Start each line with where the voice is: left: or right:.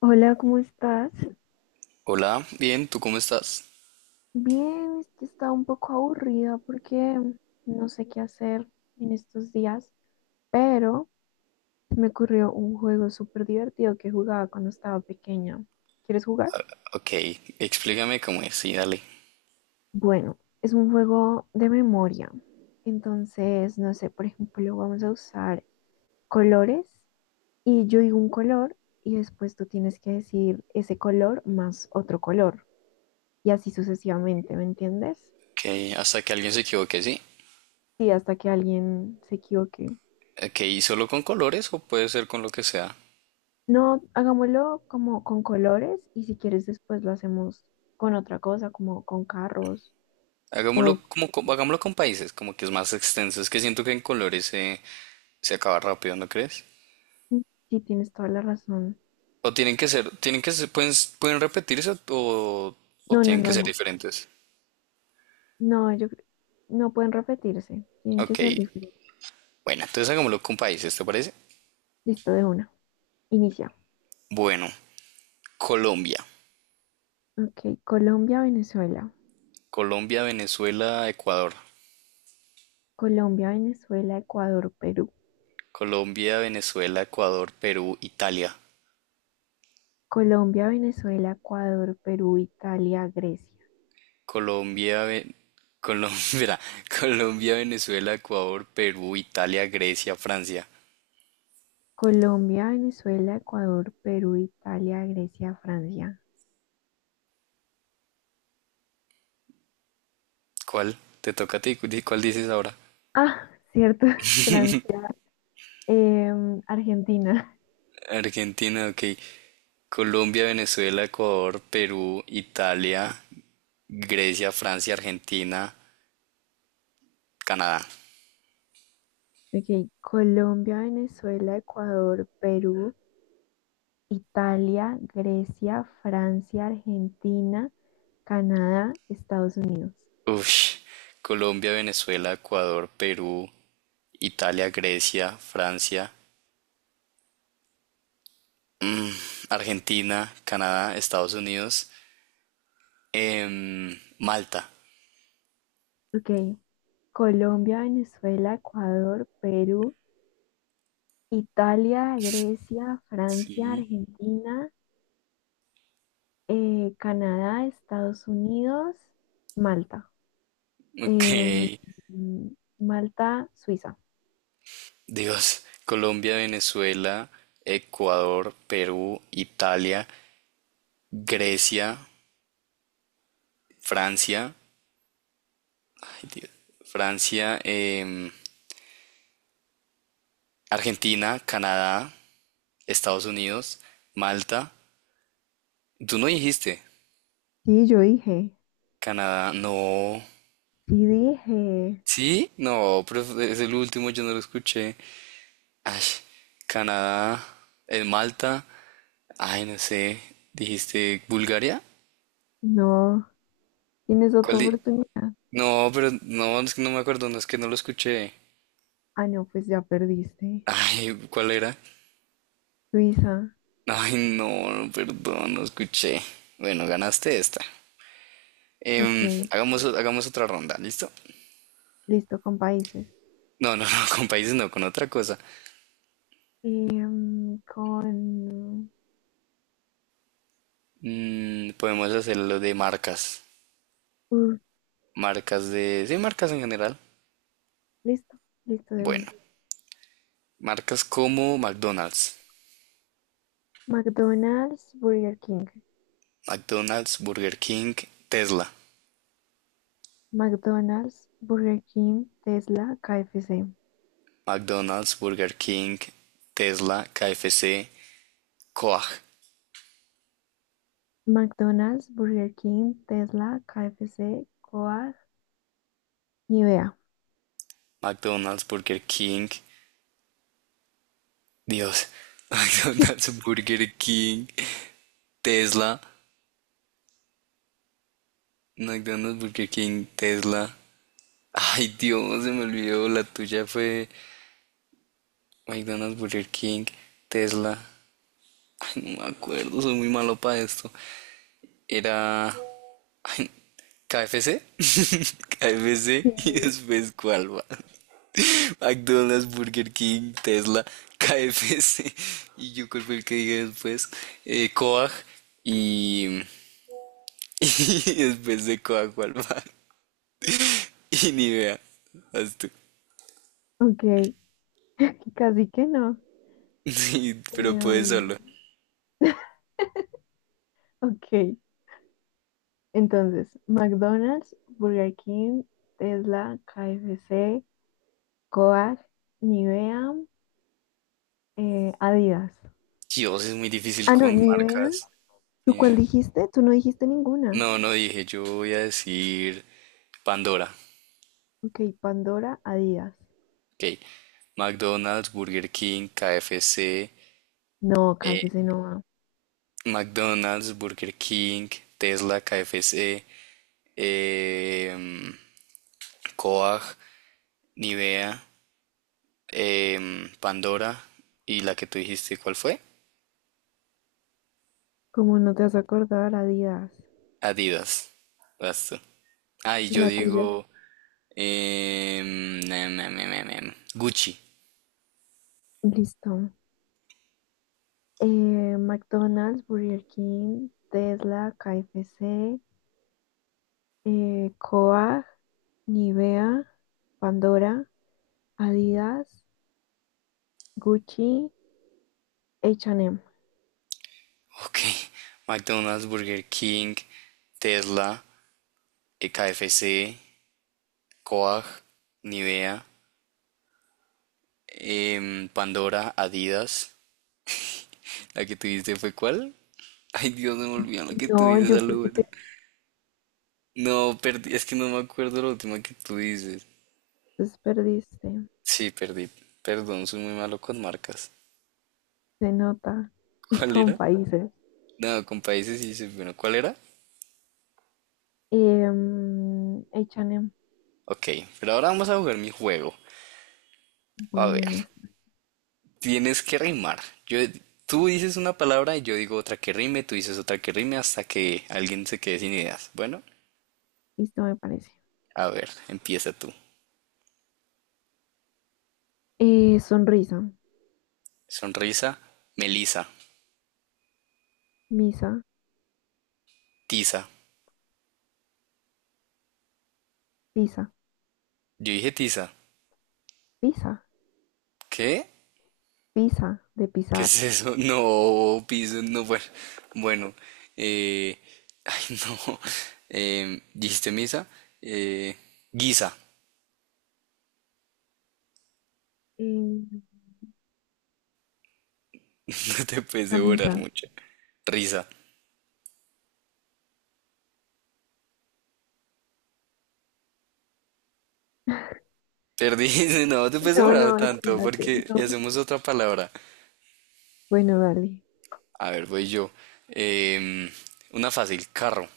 left: Hola, ¿cómo estás?
right: Hola, bien, ¿tú cómo estás?
left: Bien, es que estaba un poco aburrida porque no sé qué hacer en estos días, pero me ocurrió un juego súper divertido que jugaba cuando estaba pequeña. ¿Quieres jugar?
right: Ok, explícame cómo es, sí, dale.
left: Bueno, es un juego de memoria. Entonces, no sé, por ejemplo, vamos a usar colores y yo digo un color y después tú tienes que decir ese color más otro color y así sucesivamente, ¿me entiendes?
right: Ok, hasta que alguien se equivoque, sí.
left: Sí, hasta que alguien se equivoque.
right: Ok, ¿y solo con colores o puede ser con lo que sea?
left: No, hagámoslo como con colores y si quieres después lo hacemos con otra cosa, como con carros
right: Hagámoslo
left: o
right: como con, hagámoslo con países, como que es más extenso. Es que siento que en colores se, se acaba rápido, ¿no crees?
left: si tienes toda la razón.
right: O tienen que ser, pueden, pueden repetirse o
left: No, no,
right: tienen que
left: no,
right: ser
left: no,
right: diferentes.
left: no, no pueden repetirse, tienen que
right: Ok,
left: ser diferentes.
right: bueno, entonces hagámoslo con países, ¿te parece?
left: Listo, de una. Inicia.
right: Bueno, Colombia,
left: Ok, Colombia, Venezuela.
right: Colombia, Venezuela, Ecuador.
left: Colombia, Venezuela, Ecuador, Perú.
right: Colombia, Venezuela, Ecuador, Perú, Italia.
left: Colombia, Venezuela, Ecuador, Perú, Italia, Grecia.
right: Colombia, Ve- espera, Colombia, Venezuela, Ecuador, Perú, Italia, Grecia, Francia.
left: Colombia, Venezuela, Ecuador, Perú, Italia, Grecia, Francia.
right: ¿Cuál? Te toca a ti. ¿Cuál dices ahora?
left: Ah, cierto, Francia. Argentina,
right: Argentina, ok. Colombia, Venezuela, Ecuador, Perú, Italia, Grecia, Francia, Argentina, Canadá.
left: ok, Colombia, Venezuela, Ecuador, Perú, Italia, Grecia, Francia, Argentina, Canadá, Estados Unidos.
right: Ush. Colombia, Venezuela, Ecuador, Perú, Italia, Grecia, Francia, Argentina, Canadá, Estados Unidos. Malta.
left: Ok, Colombia, Venezuela, Ecuador, Perú, Italia, Grecia, Francia,
right: Sí.
left: Argentina, Canadá, Estados Unidos, Malta.
right: Ok.
left: Em, mm, Malta, Suiza.
right: Dios. Colombia, Venezuela, Ecuador, Perú, Italia, Grecia, Francia. Ay, Dios, Francia, Argentina, Canadá, Estados Unidos, Malta. Tú no dijiste.
left: Sí, yo dije,
right: Canadá, no.
left: sí dije,
right: ¿Sí? No, pero es el último, yo no lo escuché. Ay, Canadá, Malta. Ay, no sé. ¿Dijiste Bulgaria?
left: no. Tienes otra
right: ¿Cuál di-
left: oportunidad.
right: No, pero no, es que no me acuerdo, no es que no lo escuché.
left: Ah, no, pues ya perdiste.
right: Ay, ¿cuál era?
left: Suiza,
right: Ay, no, perdón, no escuché. Bueno, ganaste esta.
left: ok,
right: Hagamos otra ronda, ¿listo?
left: listo, con países.
right: No, no, no, con países no, con otra cosa.
left: Em, con...
right: Mm, podemos hacer lo de marcas.
left: uh,
right: Marcas de... Sí, marcas en general.
left: Listo, listo de
right: Bueno,
left: una.
right: marcas como McDonald's.
left: McDonald's, Burger King.
right: McDonald's, Burger King, Tesla.
left: McDonald's, Burger King, Tesla, KFC.
right: McDonald's, Burger King, Tesla, KFC, Coag.
left: McDonald's, Burger King, Tesla, KFC, Coag, Nivea.
right: McDonald's, Burger King, Dios, McDonald's, Burger King, Tesla, McDonald's, Burger King, Tesla. Ay, Dios, se me olvidó, la tuya fue McDonald's, Burger King, Tesla. Ay, no me acuerdo, soy muy malo para esto. Era KFC, KFC
left: Sí,
right: y después cuál va. McDonald's, Burger King, Tesla, KFC y yo cuál fue el que dije después, Coag y Y después de coajo al mar. Y ni vea. Haz tú.
left: ok, casi que no.
right: Sí, pero puedes
left: Em,
right: solo.
left: ok, entonces, McDonald's, Burger King, Tesla, KFC, Coag, Nivea, Adidas.
right: Dios, es muy difícil
left: Ah, no,
right: con
left: Nivea.
right: marcas.
left: ¿Tú
right: Ni
left: cuál
right: idea.
left: dijiste? Tú no dijiste ninguna.
right: No, no dije. Yo voy a decir Pandora.
left: Ok, Pandora, Adidas.
right: Ok. McDonald's, Burger King, KFC.
left: No,
right: eh,
left: KFC no va.
right: McDonald's, Burger King, Tesla, KFC. Eh, Coag, Nivea, Pandora. Y la que tú dijiste, ¿cuál fue?
left: ¿Cómo no te vas a acordar, Adidas?
right: Adidas. Vas tú. Ay,
left: ¿Y
right: yo
left: la tuya?
right: digo. Gucci.
left: Listo. McDonald's, Burger King, Tesla, KFC, Coag, Nivea, Pandora, Adidas. Gucci, H&M.
right: Ok. McDonald's, Burger King, Tesla, KFC, Coag, Nivea, Pandora, Adidas. ¿La que tuviste fue cuál? Ay, Dios, se me olvidó la que tú
left: No,
right: dices,
left: yo
right: a lo
left: porque te
right: bueno. No, perdí, es que no me acuerdo la última que tú dices.
left: desperdiste.
right: Sí, perdí. Perdón, soy muy malo con marcas.
left: Se nota. Y
right: ¿Cuál
left: con
right: era?
left: países.
right: No, con países y dices, bueno, ¿cuál era?
left: H&M.
right: Ok, pero ahora vamos a jugar mi juego. A ver,
left: Bueno, es-
right: tienes que rimar. Yo, tú dices una palabra y yo digo otra que rime, tú dices otra que rime hasta que alguien se quede sin ideas. Bueno,
left: Listo, me parece.
right: a ver, empieza tú.
left: Sonrisa.
right: Sonrisa, Melisa,
left: Misa.
right: tiza.
left: Pisa.
right: Yo dije tiza.
left: Pisa.
right: ¿Qué?
left: Pisa. De
right: ¿Qué
left: pisar.
right: es eso? No, piso, no, bueno. Bueno, eh, ay, no. ¿Dijiste misa? Eh, guisa.
left: Em,
right: No te puedes devorar
left: Camisa.
right: mucho. Risa. Perdí, no te puedes
left: No,
right: devorar
left: no,
right: tanto
left: espérate.
right: porque
left: No.
right: y hacemos otra palabra.
left: Bueno, dale.
right: A ver, voy yo. Em, una fácil, carro.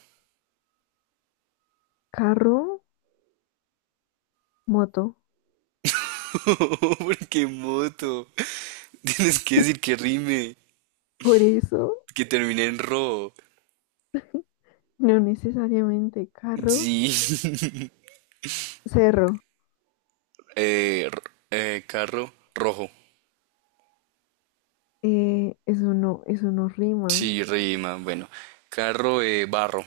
left: Carro, moto.
right: Porque moto. Tienes que decir que rime,
left: Por eso,
right: que termine en ro.
left: no necesariamente carro.
right: Sí.
left: Cerro.
right: Eh, r- carro rojo.
left: Eso no rima.
right: Sí, rima. Bueno, carro barro.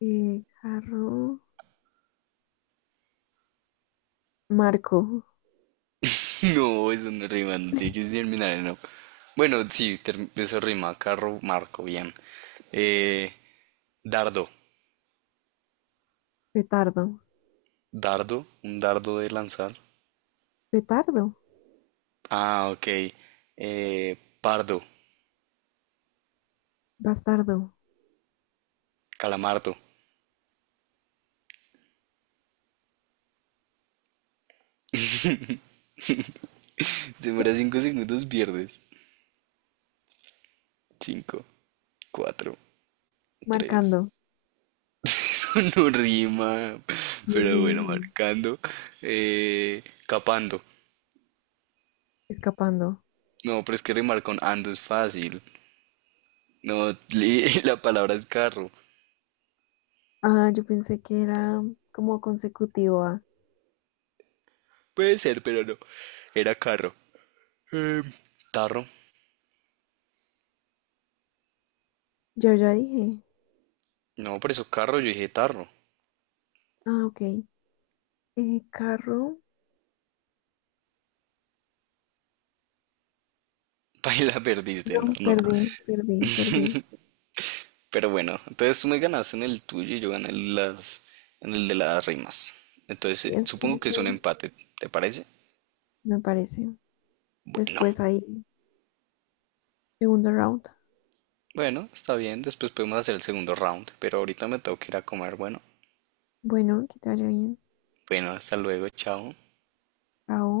left: Jarro, marco,
right: No, eso no rima, no tiene que terminar en O. Bueno, sí, eso rima, carro, marco, bien. Eh, dardo,
left: petardo,
right: dardo, un dardo de lanzar.
left: petardo,
right: Ah, ok. Pardo,
left: bastardo,
right: calamardo. Te demora cinco segundos, pierdes. Cinco, cuatro, tres.
left: marcando,
right: No rima, pero bueno,
left: Irwin,
right: marcando. Eh, capando.
left: escapando.
right: No, pero es que rimar con ando es fácil. No, la palabra es carro.
left: Ah, yo pensé que era como consecutivo a.
right: Puede ser, pero no. Era carro. Em, tarro.
left: Yo ya dije.
right: No, por eso carro, yo dije tarro.
left: Ah, ok. Carro,
right: Paila, perdiste,
left: no,
right: no, no.
left: perdí, perdí, perdí.
right: Pero bueno, entonces tú me ganaste en el tuyo y yo gané en las, en el de las rimas. Entonces,
left: Es que
right: supongo que es un
left: ese
right: empate, ¿te parece?
left: me parece.
right: Bueno,
left: Después ahí, segundo round.
right: bueno, está bien, después podemos hacer el segundo round, pero ahorita me tengo que ir a comer, bueno.
left: Bueno, que te vaya bien.
right: Bueno, hasta luego, chao.
left: Chao.